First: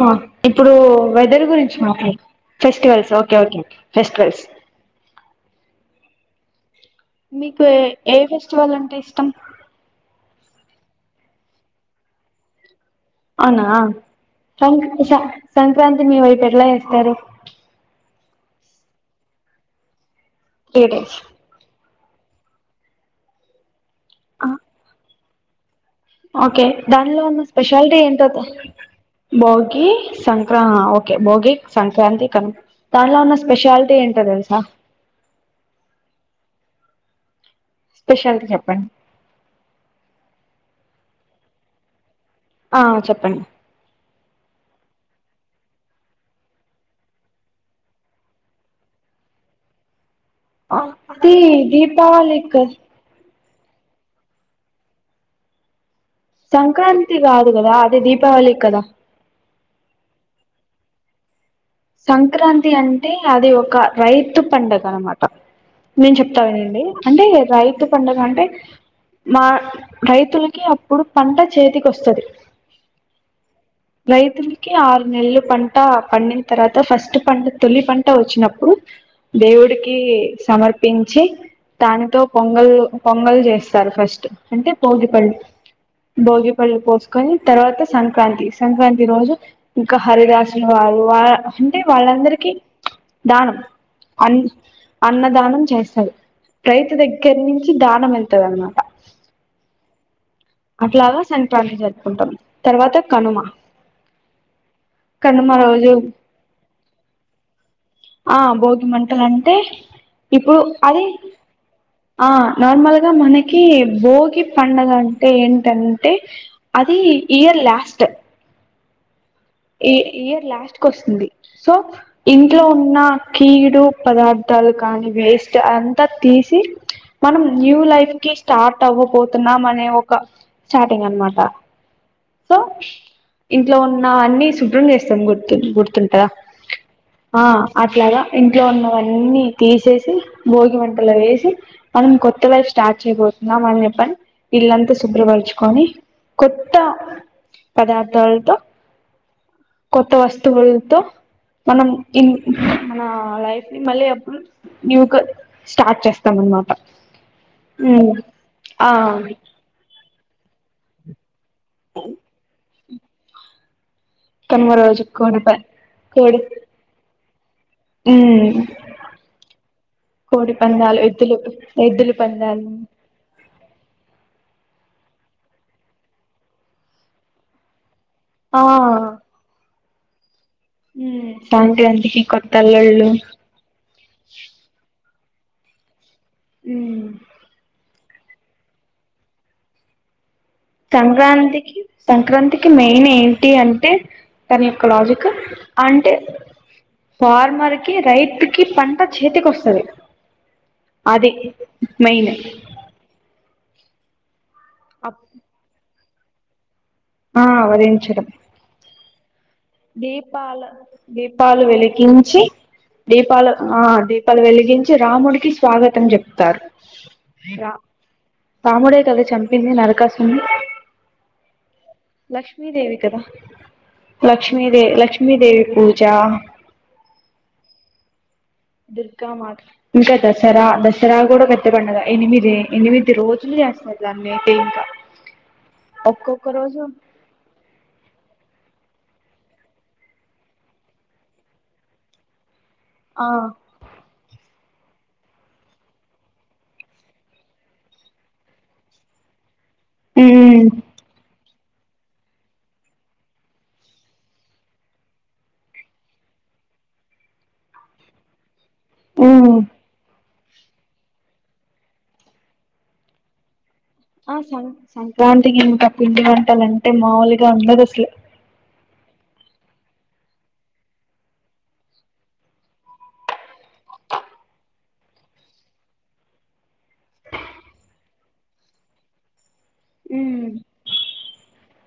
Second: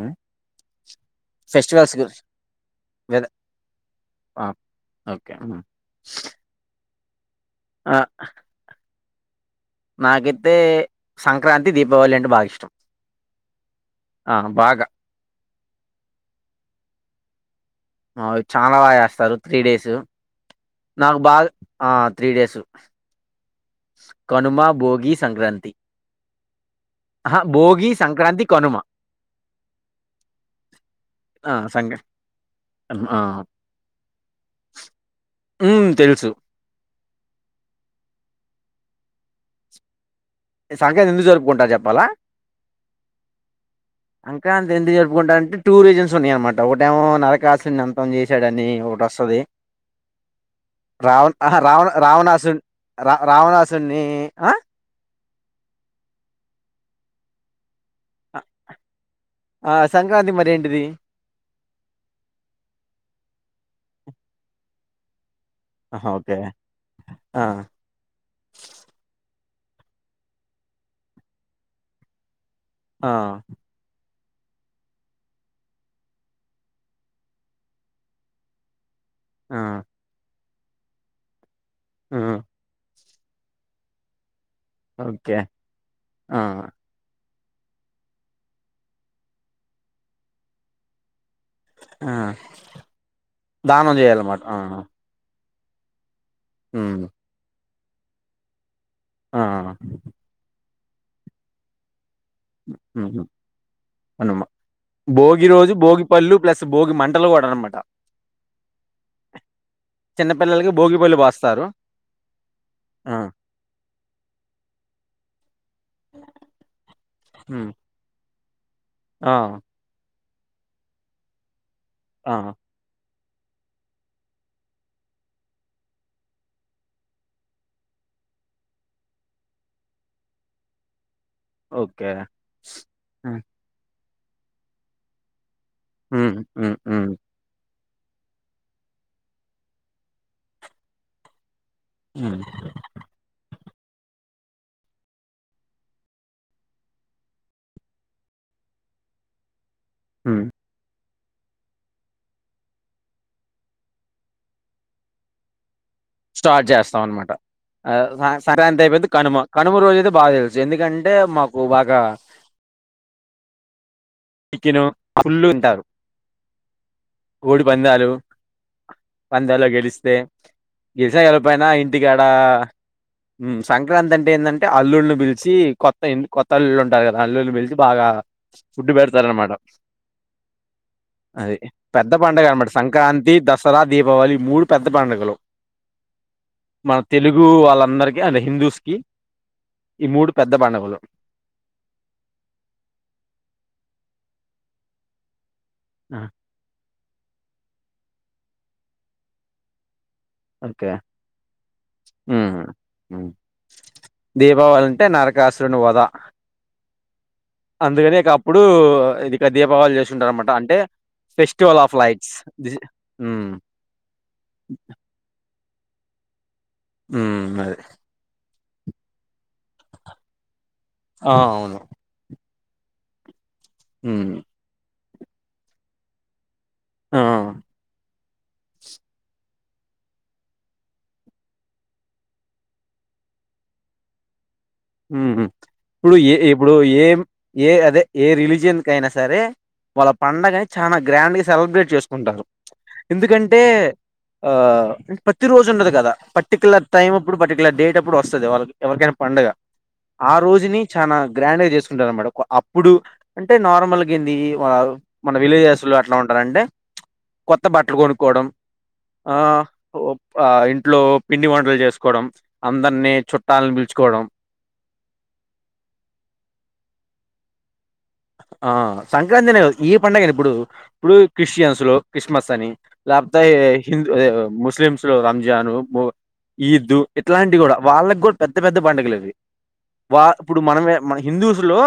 హ్మ్. ఇప్పుడు వెదర్ గురించి మాట్లాడు ఫెస్టివల్స్ వెద ఓకే ఓకే ఫెస్టివల్స్ ఆ! ఓకే మీకు ఆ! ఏ ఫెస్టివల్ అంటే ఇష్టం నాకైతే సంక్రాంతి దీపావళి అంటే బాగా ఇష్టం అవునా ఆ! సంక్రాంతిని మీ వైపు ఎట్లా చేస్తారు చాలా బాగా చేస్తారు త్రీ డేస్ త్రీ డేస్ నాకు బాగా ఆ three days Kanuma Bhogi Sankranti okay దానిలో అహా! ఉన్న భోగి, స్పెషాలిటీ సంక్రాంతి, కనుమ. ఏంటండి ఓకే భోగి ఆ! సంక్రా సంక్రాంతి కనుమ హ్మ్. ఆ! దాంట్లో ఉన్న స్పెషాలిటీ ఏంటి తెలుసా మ్మ్ తెలుసు స్పెషలిటి చెప్పండి సంక్రాంతి ఎందుకు జరుపుకుంటారో చెప్పాలా ఆ చెప్పండి చెప్పాలంటే టూ రీసన్స్ ఉన్నాయన్నమాట ఒకటేమో నరకాసురున్ని అంతం చేసాడని ఒకటి వస్తుంది అది రవాణా దీపావళి సురున్ని సన్నే ఆ సంక్రాంతి కాదు కదా అది దీపావళి కి కదా ఆ! సంక్రాంతి మరేంటిది? సంక్రాంతి అంటే అది ఒక రైతు పండుగ అనమాట ఆహా! నేను ఓకే. చెప్తా ఆగండి అంటే ఆ! రైతు పండుగ అది రైతులకి అప్పుడు పంట చేతికి వస్తది ఆ రైతులకి ఆరు నెలల పంట పండిందని తర్వాత ఫస్ట్ పంట తొలి పంట వచ్చినప్పుడు ఆ! దేవుడికి సమర్పించి దానితో హ్మ్. పొంగల్ పొంగల్ చేస్తారు ఫస్ట్ అంటే భోగిపళ్ళు ఓకే. ఆ! భోగిపళ్ళు పోసుకొని తర్వాత సంక్రాంతి సంక్రాంతి రోజు ఇంకా హరిదాసులు వారు అంటే ఆ! వాళ్ళందరికి దానం జేయాలన్నమాట. ఆ! అన్నదానం చేస్తారు రైతు హ్మ్. దగ్గర నుంచి దానం వెళ్తది అన్నమాట ఆ అట్లాగా సంక్రాంతి జరుపుకుంటాం తర్వాత కనుమ మ్మ్ భోగి రోజు భోగి పళ్ళు ప్లస్ భోగి మంటలు కూడా అన్నమాట ఆ భోగి మంటలు అంటే చిన్న ఇప్పుడు పిల్లలకి భోగి అది పళ్ళు బోస్తారు. ఆ నార్మల్గా ఆ! మనకి భోగి పండగ అంటే అది ఇయర్ హ్మ్. లాస్ట్ ఆ ఈ ఇయర్ లాస్ట్ కు వస్తుంది సో ఆ! ఇంట్లో ఉన్న కీడు పదార్థాలు కానీ వేస్ట్ అంతా తీసి మనం న్యూ లైఫ్ కి స్టార్ట్ అవ్వబొతున్నాం అనే ఒక స్టార్టింగ్ అన్న మాట ఓకే. సో హ్మ్. ఇంట్లో ఉన్న అన్ని శుభ్రం చేస్తాం గుర్తుంటదా హ్మ్. హ్మ్. హ్మ్. అట్లాగా ఇంట్లో ఉన్నవన్నీ తీసేసి భోగి మంటలో వేసి మనం హ్మ్. కొత్త గా స్టార్ట్ చేయబోతున్నాం అని చెప్తూ ఇళ్ళంతా శుభ్రపరచుకొని కొత్త పదార్థాలతో కొత్త హ్మ్. వస్తువులతో మనం మన లైఫ్ ని మళ్ళీ న్యూ గా స్టార్ట్ చేస్తాం అనమాట సరే అంతా ఆ అయిపోయిద్ది కనుమ కనుమ రోజు అయితే బాగా తెలుసు ఎందుకంటే మాకు బాగా కనుమ చికెన్ రోజు కోడి ఫుల్లు ప తింటారు కోడి కోడి పందాలు ఉమ్ పందాల్లో గెలిస్తే కోడి పందాలు గెలిచిన ఎద్దులు గెలవకపోయినా ఎద్దులు ఇంటికాడ పందాలు మ్ సంక్రాంతి అంటే ఏందంటే టే అల్లుల్ని పిలిచి కొత్త కొత్త అల్లులు ఉంటారు కదా అల్లుని పిలిచి బాగా ఆ ఫుడ్ పె మట ఉమ్ అదే పెద్ద సంక్రాంతికి పండుగ కొత్త అన్నమాట అల్లుళ్ళు సంక్రాంతి దసరా దీపావళి మూడు పెద్ద పండుగలు మన ఉమ్ తెలుగు వాళ్ళందరికి అంటే హిందూస్కి ఈ మూడు పెద్ద పండుగలు సంక్రాంతికి సంక్రాంతికి మెయిన్ ఏంటి అంటే తన యొక్క లాజిక్కు అంటే ఆ, ఫార్మర్ కి రైతుకిి పంట చేతికి వస్తుంది ఓకే అదే మెయిన్ ఉమ్, ఉమ్. దీపావళి అంటే అప్ నరకాసురుని వోద ఆ వధించడం అందుకనిక అప్పుడు ఇది ఇక దీపావళి చేసుకుంటారు అనమాట దీపాల అంటే దీపాలు ఫెస్టివల్ ఆఫ్ లైట్స్ వెలికించి మ్మ్ దీపాలు ఆ దీపాలు వెలిగించి రాముడికి స్వాగతం చెప్తారు ఉ అదే పాముడే కద చంపింది నరకాసున్న ఆ అవును లక్ష్మీదేవి కదా హ్మ్. లక్ష్మీదేవి లక్ష్మీదేవి పూజ ఆ దుర్గామాత ఇంకా దసరా దసరా కూడా పెద్ద పండగ ఎనిమిది ఎనిమిది రోజులు చేస జని మ్ ఉ ఇప్పుడు ఏ ఇప్పుడు రోజు ఏ ఏ అదే ఏ రిలీజియన్ అయినా సరే వాళ్ళ పండగ చాలా గ్రాండ్ గా సెలబ్రేట్ చేసుకుంటారు ఆ ఎందుకంటే ఆ ప్రతి రోజు ఉండదు కదా పర్టికలర్ టైమ్ అప్పుడు పర్టికులర్ డేట్ అప్పుడు వస్తుంది వాళ్ళకి ఎవరికైనా పండుగ ఆ ఉమ్ రోజుని చానా గ్రాండ్ గా చేసుకుంటారు అన్నమాట అప్పుడు అంటే నార్మల్గా ఏంది మన విలేజెస్ లో అట్లా ఉంట అండి కొత్త బట్టలు కొనుక్కోవడం ఆ ఉమ్ ఆ ఇంట్లో పిండి వంటలు చేసుకోవడం అందరిని చుట్టాలను పిలుచుకో ఆ సం సంక్రాంతికి ఇంత పిండి వటలంటే మాముూలుగా ఉండదు అసలు ఆ సంక్రాంతి అనే కా ఈ పడుగ అని ఇప్పుడు ఇప్పుడు క్రిస్టియన్స్ లో క్రిస్మస్ అని లేకపోతే హిందూ ఎ ముస్లిమ్స్ లో రంజాన్ ఈద్దు ఇట్లాంటి కూడా వాళ్ళకి కూడా పెద్ద పెద్ద పడుగలు ఇవి వా ఇప్పుడు మనమే మన హిందూస్ లో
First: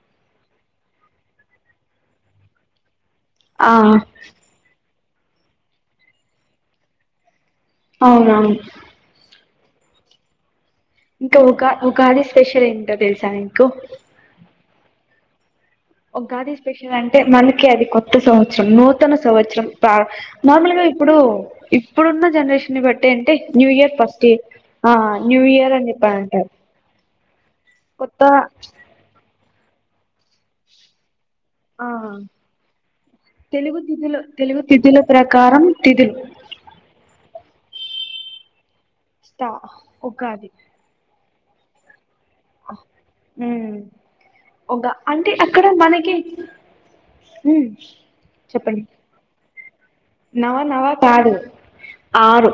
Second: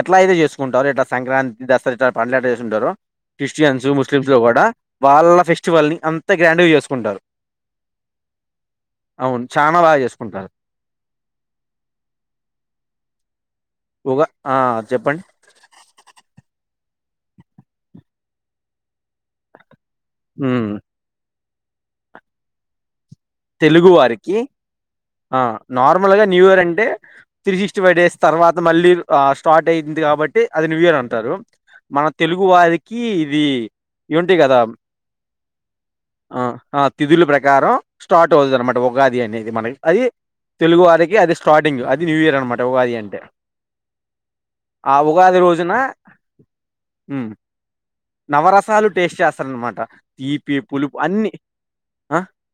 ఎట్లా అయితే చేస్తు టారు ఇట్లా సంక్రాంతి దసరా ఇట్లా పండగలు ఎట్లా చేస్తుంటారు ఆ క్రిస్టియన్స్ ముస్లింస్ లో కూడా వాళ్ళ ఫెస్టివల్ని అంత గ్రాండ్గా చేసుకుంటారు అవునువును చానా బాగా చేసుకుంటారు ఇంకా ఉగా ఉగాది స్పెషల్ ఏంటో తెలుసా మీకు ఉగా ఆ చెప్పండి ఉగాది స్పెషల్ అంటే మనకి అది కొత్త సంవత్సరం నూతన సంవత్సరం ఉమ్. నార్మల్గా ఇప్పుడు ఇప్పుడున్న జనరేషన్ ని బట్టి అంటే న్యూ తెలుగు ఇయర్ ఫస్ట్ వారికి ఆ న్యూ ఇయర్ అని నార్మల్ చెప్పని గా న్యూ అంటారు ఇయర్ అంటే త్రీ సిక్స్టీ ఫైవ్ డేస్ కొత్త తర్వాత మళ్ళీ స్టార్ట్ అయింది కాబట్టి అది న్యూ ఇయర్ అంటారు ఆ మన తెలుగు వారికి ఇది తెలుగు తిథులు ఇయ్యుంటాయి కదా తెలుగు తిథుల ప్రకారం తిథులు ఆ ఆ తిథుల ప్రకారం స్టార్ట్ అవుతుది అన్నమాట ఉగాది స్టా అనేది మనకి అది ఉగాది తెలుగు వారికి అది స్టార్టింగ్ అది న్యూ ఇయర్ అనమాట ఉగాది అంటే ఒక ఆ అంటే ఉగాది అక్కడ రోజున మనకి ఉమ్ నవరసాలు టేస్ట్ చేస్తారన్నమాట నవా నవా కాదు ఆ ఆరు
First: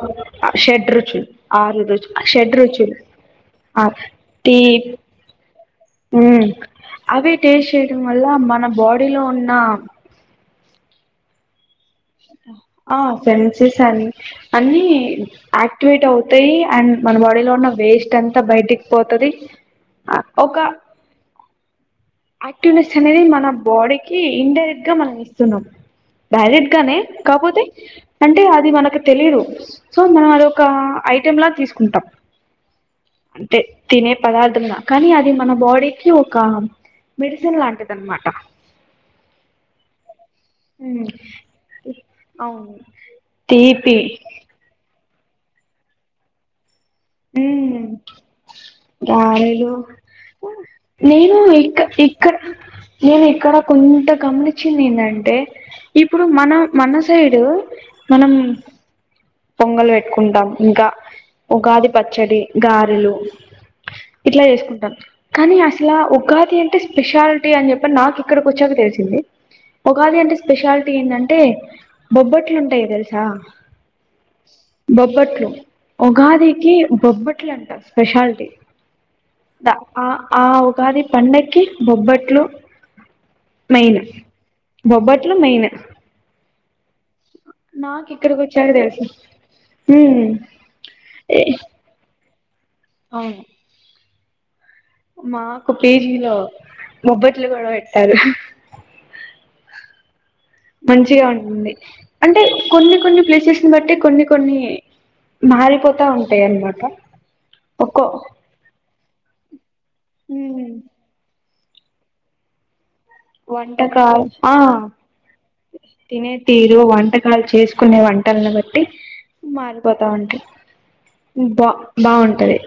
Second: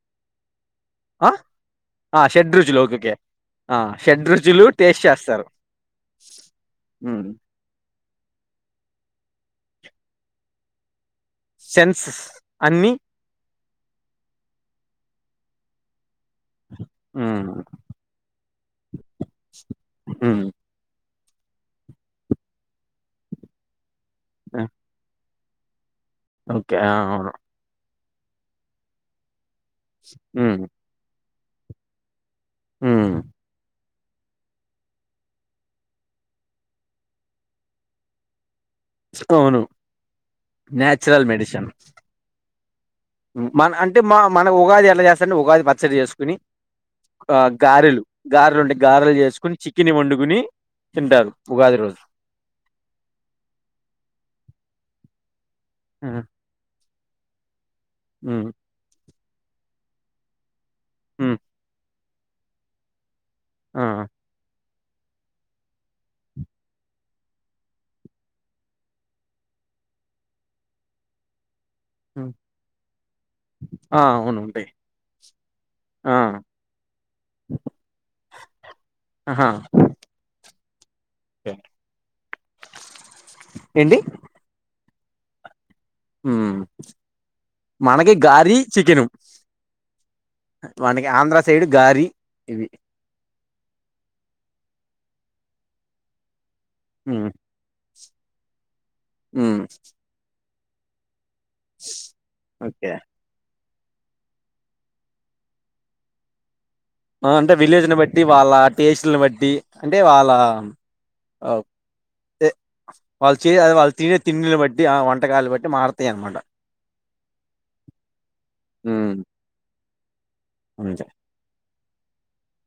షెడ్ రుచులు ఆ ఆరు రుచి ఆ షెడ్ షడ్ రుచులు ఓకేకే ఆ షడ్ రుచులు టేస్ట్ చేస్తారు ఉ ఉమ్ అవి టేస్ట్ చేయడం వల్ల మన బాడీలో ఉన్న సెన్సెస్ అన్ని ఆ సరే అ ఆక్టివేట్ అవుతాయి అండ్ మన ఉమ్ బాడీలో ఉన్న వేస్ట్ అ బయటికి పోతది ఆ ఉమ్ ఒక ఆక్టివ్నెస్ అనేది మన బాడీకి ఇన్ ఆ డైరెక్ట్ గా మనం ఇస్తున్నాం డైరెక్ట్ ఓకే. ఆ! గానే అవును. కాపోతే అంటే అది మనకు తెలియదు సో మనం అదొ హ్మ్. ఒక ఐటెం లా తీసుకుంటాం ఆ అంటే తినే పదార్థంద కానీ అది మన బాడీకి ఒక మెడిసిన్ లాంటిది అనమాట అవును ఉమ్ న్యాచురల్ మెడిసిన్ అవును మన తీపి అంటే మ మన ఉగాది ఎలా చేస్తారంటే ఉగాది పచ్చడి చేసుకుని ఆ ఉమ్ గారెలు గారెలు అంటే గారెలు చేసుకుని చిక్కిని వండుకుని తింటారు నేను ఉగాది ఇక్క రోజు ఇక్కడ నేను ఇక్కడ కొంత గమనించింది న అంటే హ్మ్. ఇప్పుడు మన మన సైడు మనం హ్మ్. పొంగలు పెట్టుకుంటాం ఇంకా హ్మ్. ఉగాది పచ్చడి గారెలు ఆ! ఇట్లా చేసుకుంటాను కానీ అసలా ఉగాది అంటే స్పెషాలిటీ అని చెప్పి నాకు ఇక్కడికి వచ్చాక తెలిసింది ఉగాది అంటే స్పెషాలిటీ ఏంటంటే బొబ్బట్లు ఉంటాయి తెలుసా అవునుండి బొబ్బట్లు ఉగాదికి బొబ్బట్లు అంటారు స్పెషాలిటీ ఆహా! ఆ ఆ ఉగాది ఓకే. పండక్కి బొబ్బట్లు ఏంటి? మెయిన్ బొబ్బట్లు మెయిన్ నాకు మనకి ఇక్కడికి గారి వచ్చాక తెలుసు చికిని ఉమ్ మనకి ఆంధ్ర ఏ సైడ్ గారి ఇవి. అవును మాకు పిజి లో హ్మ్. బొబ్బట్లు కూడా పెట్టారు అ మంచిగా ఉంటుంది అంటే ఓకే. కొన్ని కొన్ని ప్లేసెస్ బట్టి కొన్ని కొన్ని మారిపోతా ఉంటాయి అన అంటే విలేజ్ని బట్టి వాళ్ళ టేస్ల్ని బట్టి అంటే వాళ్ళ ఉమ్, ఎ వాళ్ళు చే అది వాళ్ళు తినే వంటకాలు ఆ తిండిని బట్టి వంటకాలు బట్టి మారతాయి తినే అనమాట తీరు వంటకాలు చేసుకునేవా వంటలను బట్టి ఉమ్ మారిపోతా ఉంటా అంతే బా బాగుంటది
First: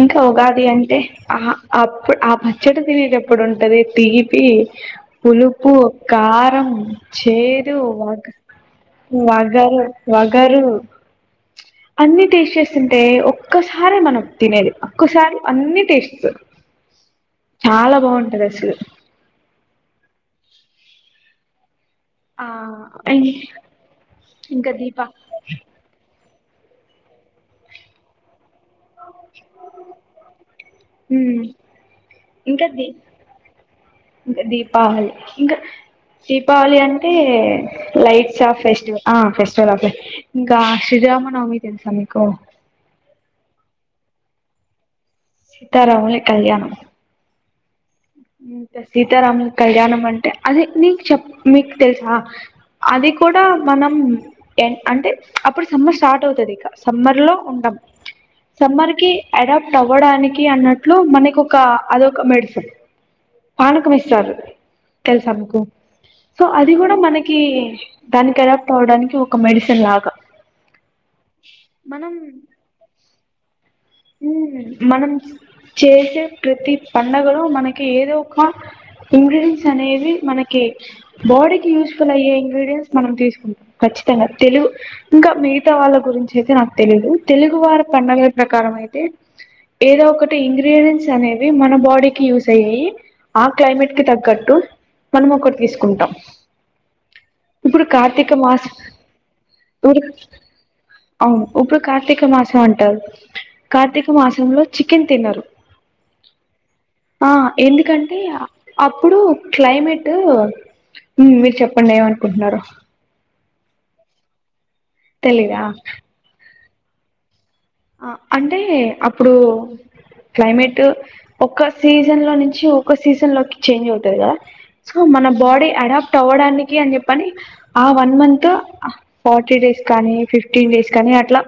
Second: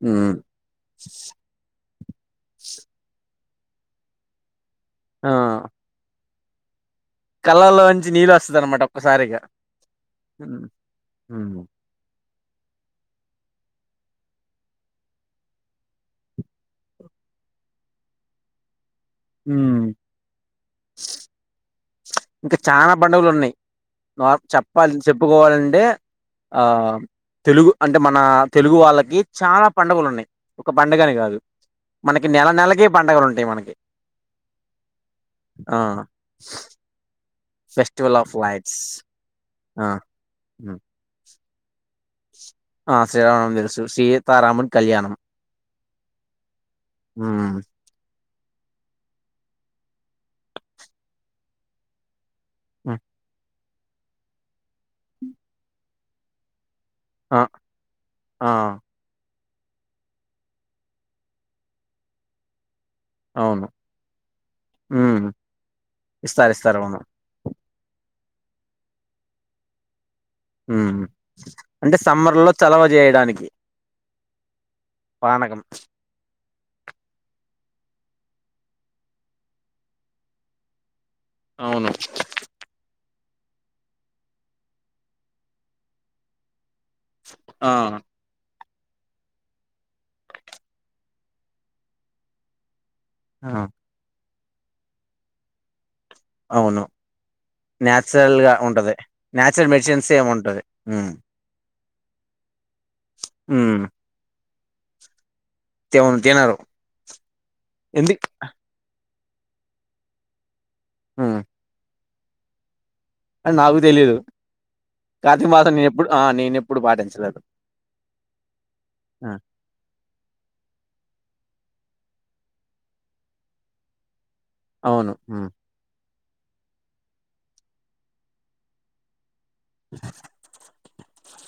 ఇంకా ఉమ్ ఉగాది అంటే ఆ అప్పుడు ఆ పచ్చడి తినే ఇప్పుడుంటది తీపి ఆ పులుపు కారం చేదు కళ్ళల్లోంచి వగ నీళ్ళు వస్తది అనమాట వగరు వగరు హ అన్ని టేస్ట్ చేస్తుంటే ఒక్కసారి మనం తినేది ఒక్కసారి అన్ని టేస్ట్ చాలా బాగుంటది అసలు ఉం ఇంకా చనా ఆ పడుగలు ఉన్నాయి నార్ ఇంకా చెప్పాలి దీపా చెప్పుకోవాలంటే ఆ తెలుగు అంటే మన తెలుగు వాళ్ళకి చానా పండగలు ఉన్నాయి ఒక పండగని కాదు ఉమ్ మనకి నెల ఇంకా నెలకి దీ పండగలు ఉంటాయి మనకి ఇంకా దీపావళి ఇంకా ఆ దీపావళి అంటే టే లైట్స్ ఆఫ్ ఫెస్టివల్ ఆ ఆ ఫెస్టివల్ ఇంకా ఉమ్, సిజ మా నవమి తెలుసా మీకు ఆ శ్రీరామనవమి తెలుసు సీతారాముల కళ్యాణం సీతారాముల కళ్యాణం ఉమ్ ఇంతే సీతారాముల కళ్యాణం అంటే అదే నీకు చెప్ మీకు తెలుసా ఉమ్, అది కూడా మనం ఎన్ అంటే అప్పుడు సమ్మర్ స్టార్ట్ అవుతది ఇక సమ్మర్ లో ఆ ఉండమ్ ఆ సమ్మర్ కి అడాప్ట్ అవ్వడానికి అన్నట్లు మనకు ఒక అదొక మెడిసిన్ అవును పాణకం ఇస్తారు ఉమ్ తెలుసా మీకు సో ఇస్తారు అది ఇస్తారు కూడా అవును మనకి దానికి అడాప్ట్ అవడానికి ఒక మెడిసిన్ లాగా మ్ అంటే మనం సమ్మర్ లో చలవ చేయడానికి మనం పానకం చేసే ప్రతి పండగలో మన కి ఏదో ఒక ఇంగ్రీడియన్స్ అనేవి మనకి బాడీకి అవును యూస్ఫుల్ అయే ఇంగ్రీడియన్స్ మనం తీసుకుంటాం ఖచ్చితంగా తెలుగు ఇంకా మిగతా వాళ్ళ గురించి అయితే నాకు తెలీదు తెలుగు ఆ వారి పండగల ప్రకారం అయితే ఏదో ఒకటి ఇంగ్రీడియంట్స్ అనేవి మన బాడీకి యూస్ అయ్యేయి ఆ క్లైమేట్ కి తగ్గట్టు మనం ఒకటి తీసుకుంటాం అవును ఇప్పుడు కార్తీక నేచురల్ గా మాస ఉంటది నేచురల్ ఇప్పుడు మెడిసిన్స్ ఏమి ఉంటది అవును ఇప్పుడు కార్తీక మాసం అంటారు ఉమ్ కార్తీక మాసంలో చికెన్ తినరు తెవును తినరు ఆ ఎందు ఎందుకంటే అపు ప్పుడు క్లైమేట్ మీరు చెప్పండి ఏమనుకుంటున్నారో అ నాకు తెలీదు కార్తీక తెలీదా మాసం నేనెప్పుడు ఆ నేనెప్పుడు పాటించలేదు ఆ అంటే ఆ అప్పుడు క్లైమేట్ ఒక్క సీజన్ లో నుంచి ఒక సీజన్ లోకి చేంజ్ అవుతది కదా సో అవును మన ఉమ్ బాడీ అడాప్ట్ అవ్వడానికి అని చెప్పని ఆ వన్ మంత్ ఫార్టీ డేస్ కానీ ఫిఫ్టీన్ డేస్ కానీ అట్లా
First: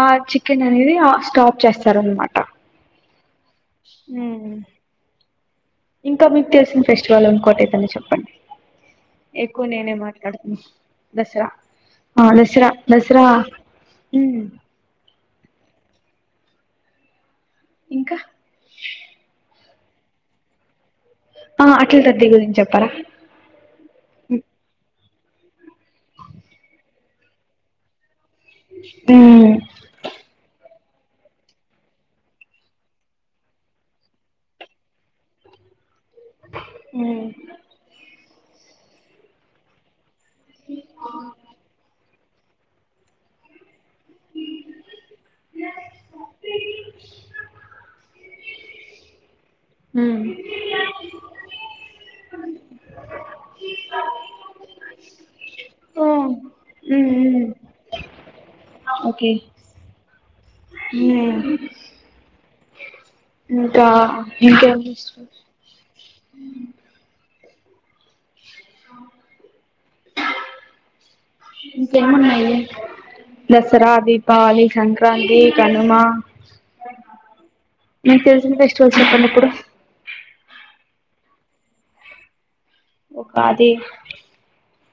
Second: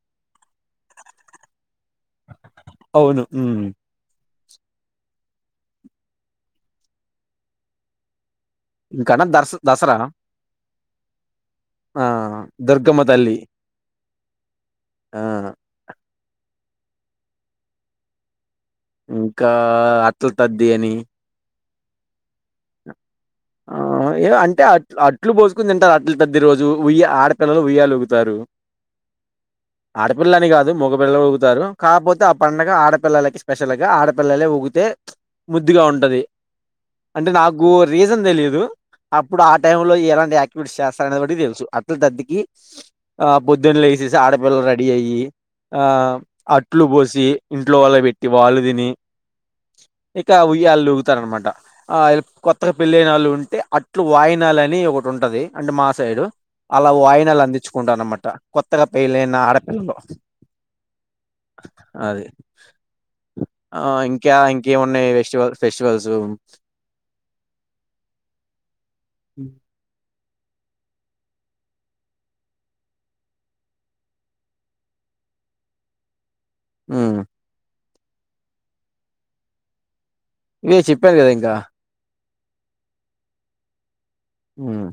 ఆ చికెన్ అనేది ఆ స్టాప్ చేస్తార అనమాట అవును ఉమ్ మ్ ఇంకా మీకు తెలిసిన ఫెస్టివల్ ఇంకోటి ఎదైన చెప్పండి ఇంకానా దర్శ ఎక్కువ నేనే దసరా మాట్లాడ్త్న దసరా ఆ దసరా దుర్గమ్మ దసరా తల్లి మ్ ఆ ఇంకా ఆ అట్లతద్ది అని ఆ అట్ల తద్ది గురింది ఆ ఏ అంటే అట్లు అ ట్లు పోసుకుని తింటారు అట్ల తద్ది రోజు ఉ ఆడపిల్లలు ఉయ్యాల ఉగుతారు మ్మ్ ఆడపిల్లని కాదు మగ పిల్లలు ఊగుతారు కాపోతే ఆ పండగ ఆడపిల్లలకి స్పెషల్ గా ఆడపిల్లలే ఊగితే ముద్దుగా ఉంటది అంటే నాకు రీజన్ తెలిదు అప్పుడు ఆ టైం లో ఎలా యాక్టివిటీస్ చేస్తారన్నది బట్టి తెలుసు అట్ల తద్ది కి ఆ పొద్దున్న లేసిసి ఆడపిల్ల రెడీ అయ్యి ఆ అట్లు పోసి ఇంట్లో వాళ్ల బెట్టి వాళ్ళు తిని ఇకా ఉయ్యాళ ఊగుతరనమాట కొత్తగా పెళ్ళయిన వాళ్ళు ఉంటే అట్లు వాయినాలు అని ఒకటి ఉంటది అంటే మా సైడు అలా వాయినాలు అందించుకుంటానన్నమాట కొత్తగా ఓకే పేయిలైన ఆడపిల్లలు ఉమ్ అది. ఆ ఇంకా ఇంకేం ఇంకేమున్నాయి వెస్టివల్స్ ఫెస్టివల్స్ [inaudible] ఉమ్ ఇంకేమున్నాయి దసరా దీపావళి సంక్రాంతి కనుమా ఉమ్ మీకు తెలిసిన ఫెస్టివల్స్ చెప్పండి ఇప్పుడు ఇవే చెప్పాను గదా ఇంకా ఒకా అది ఉమ్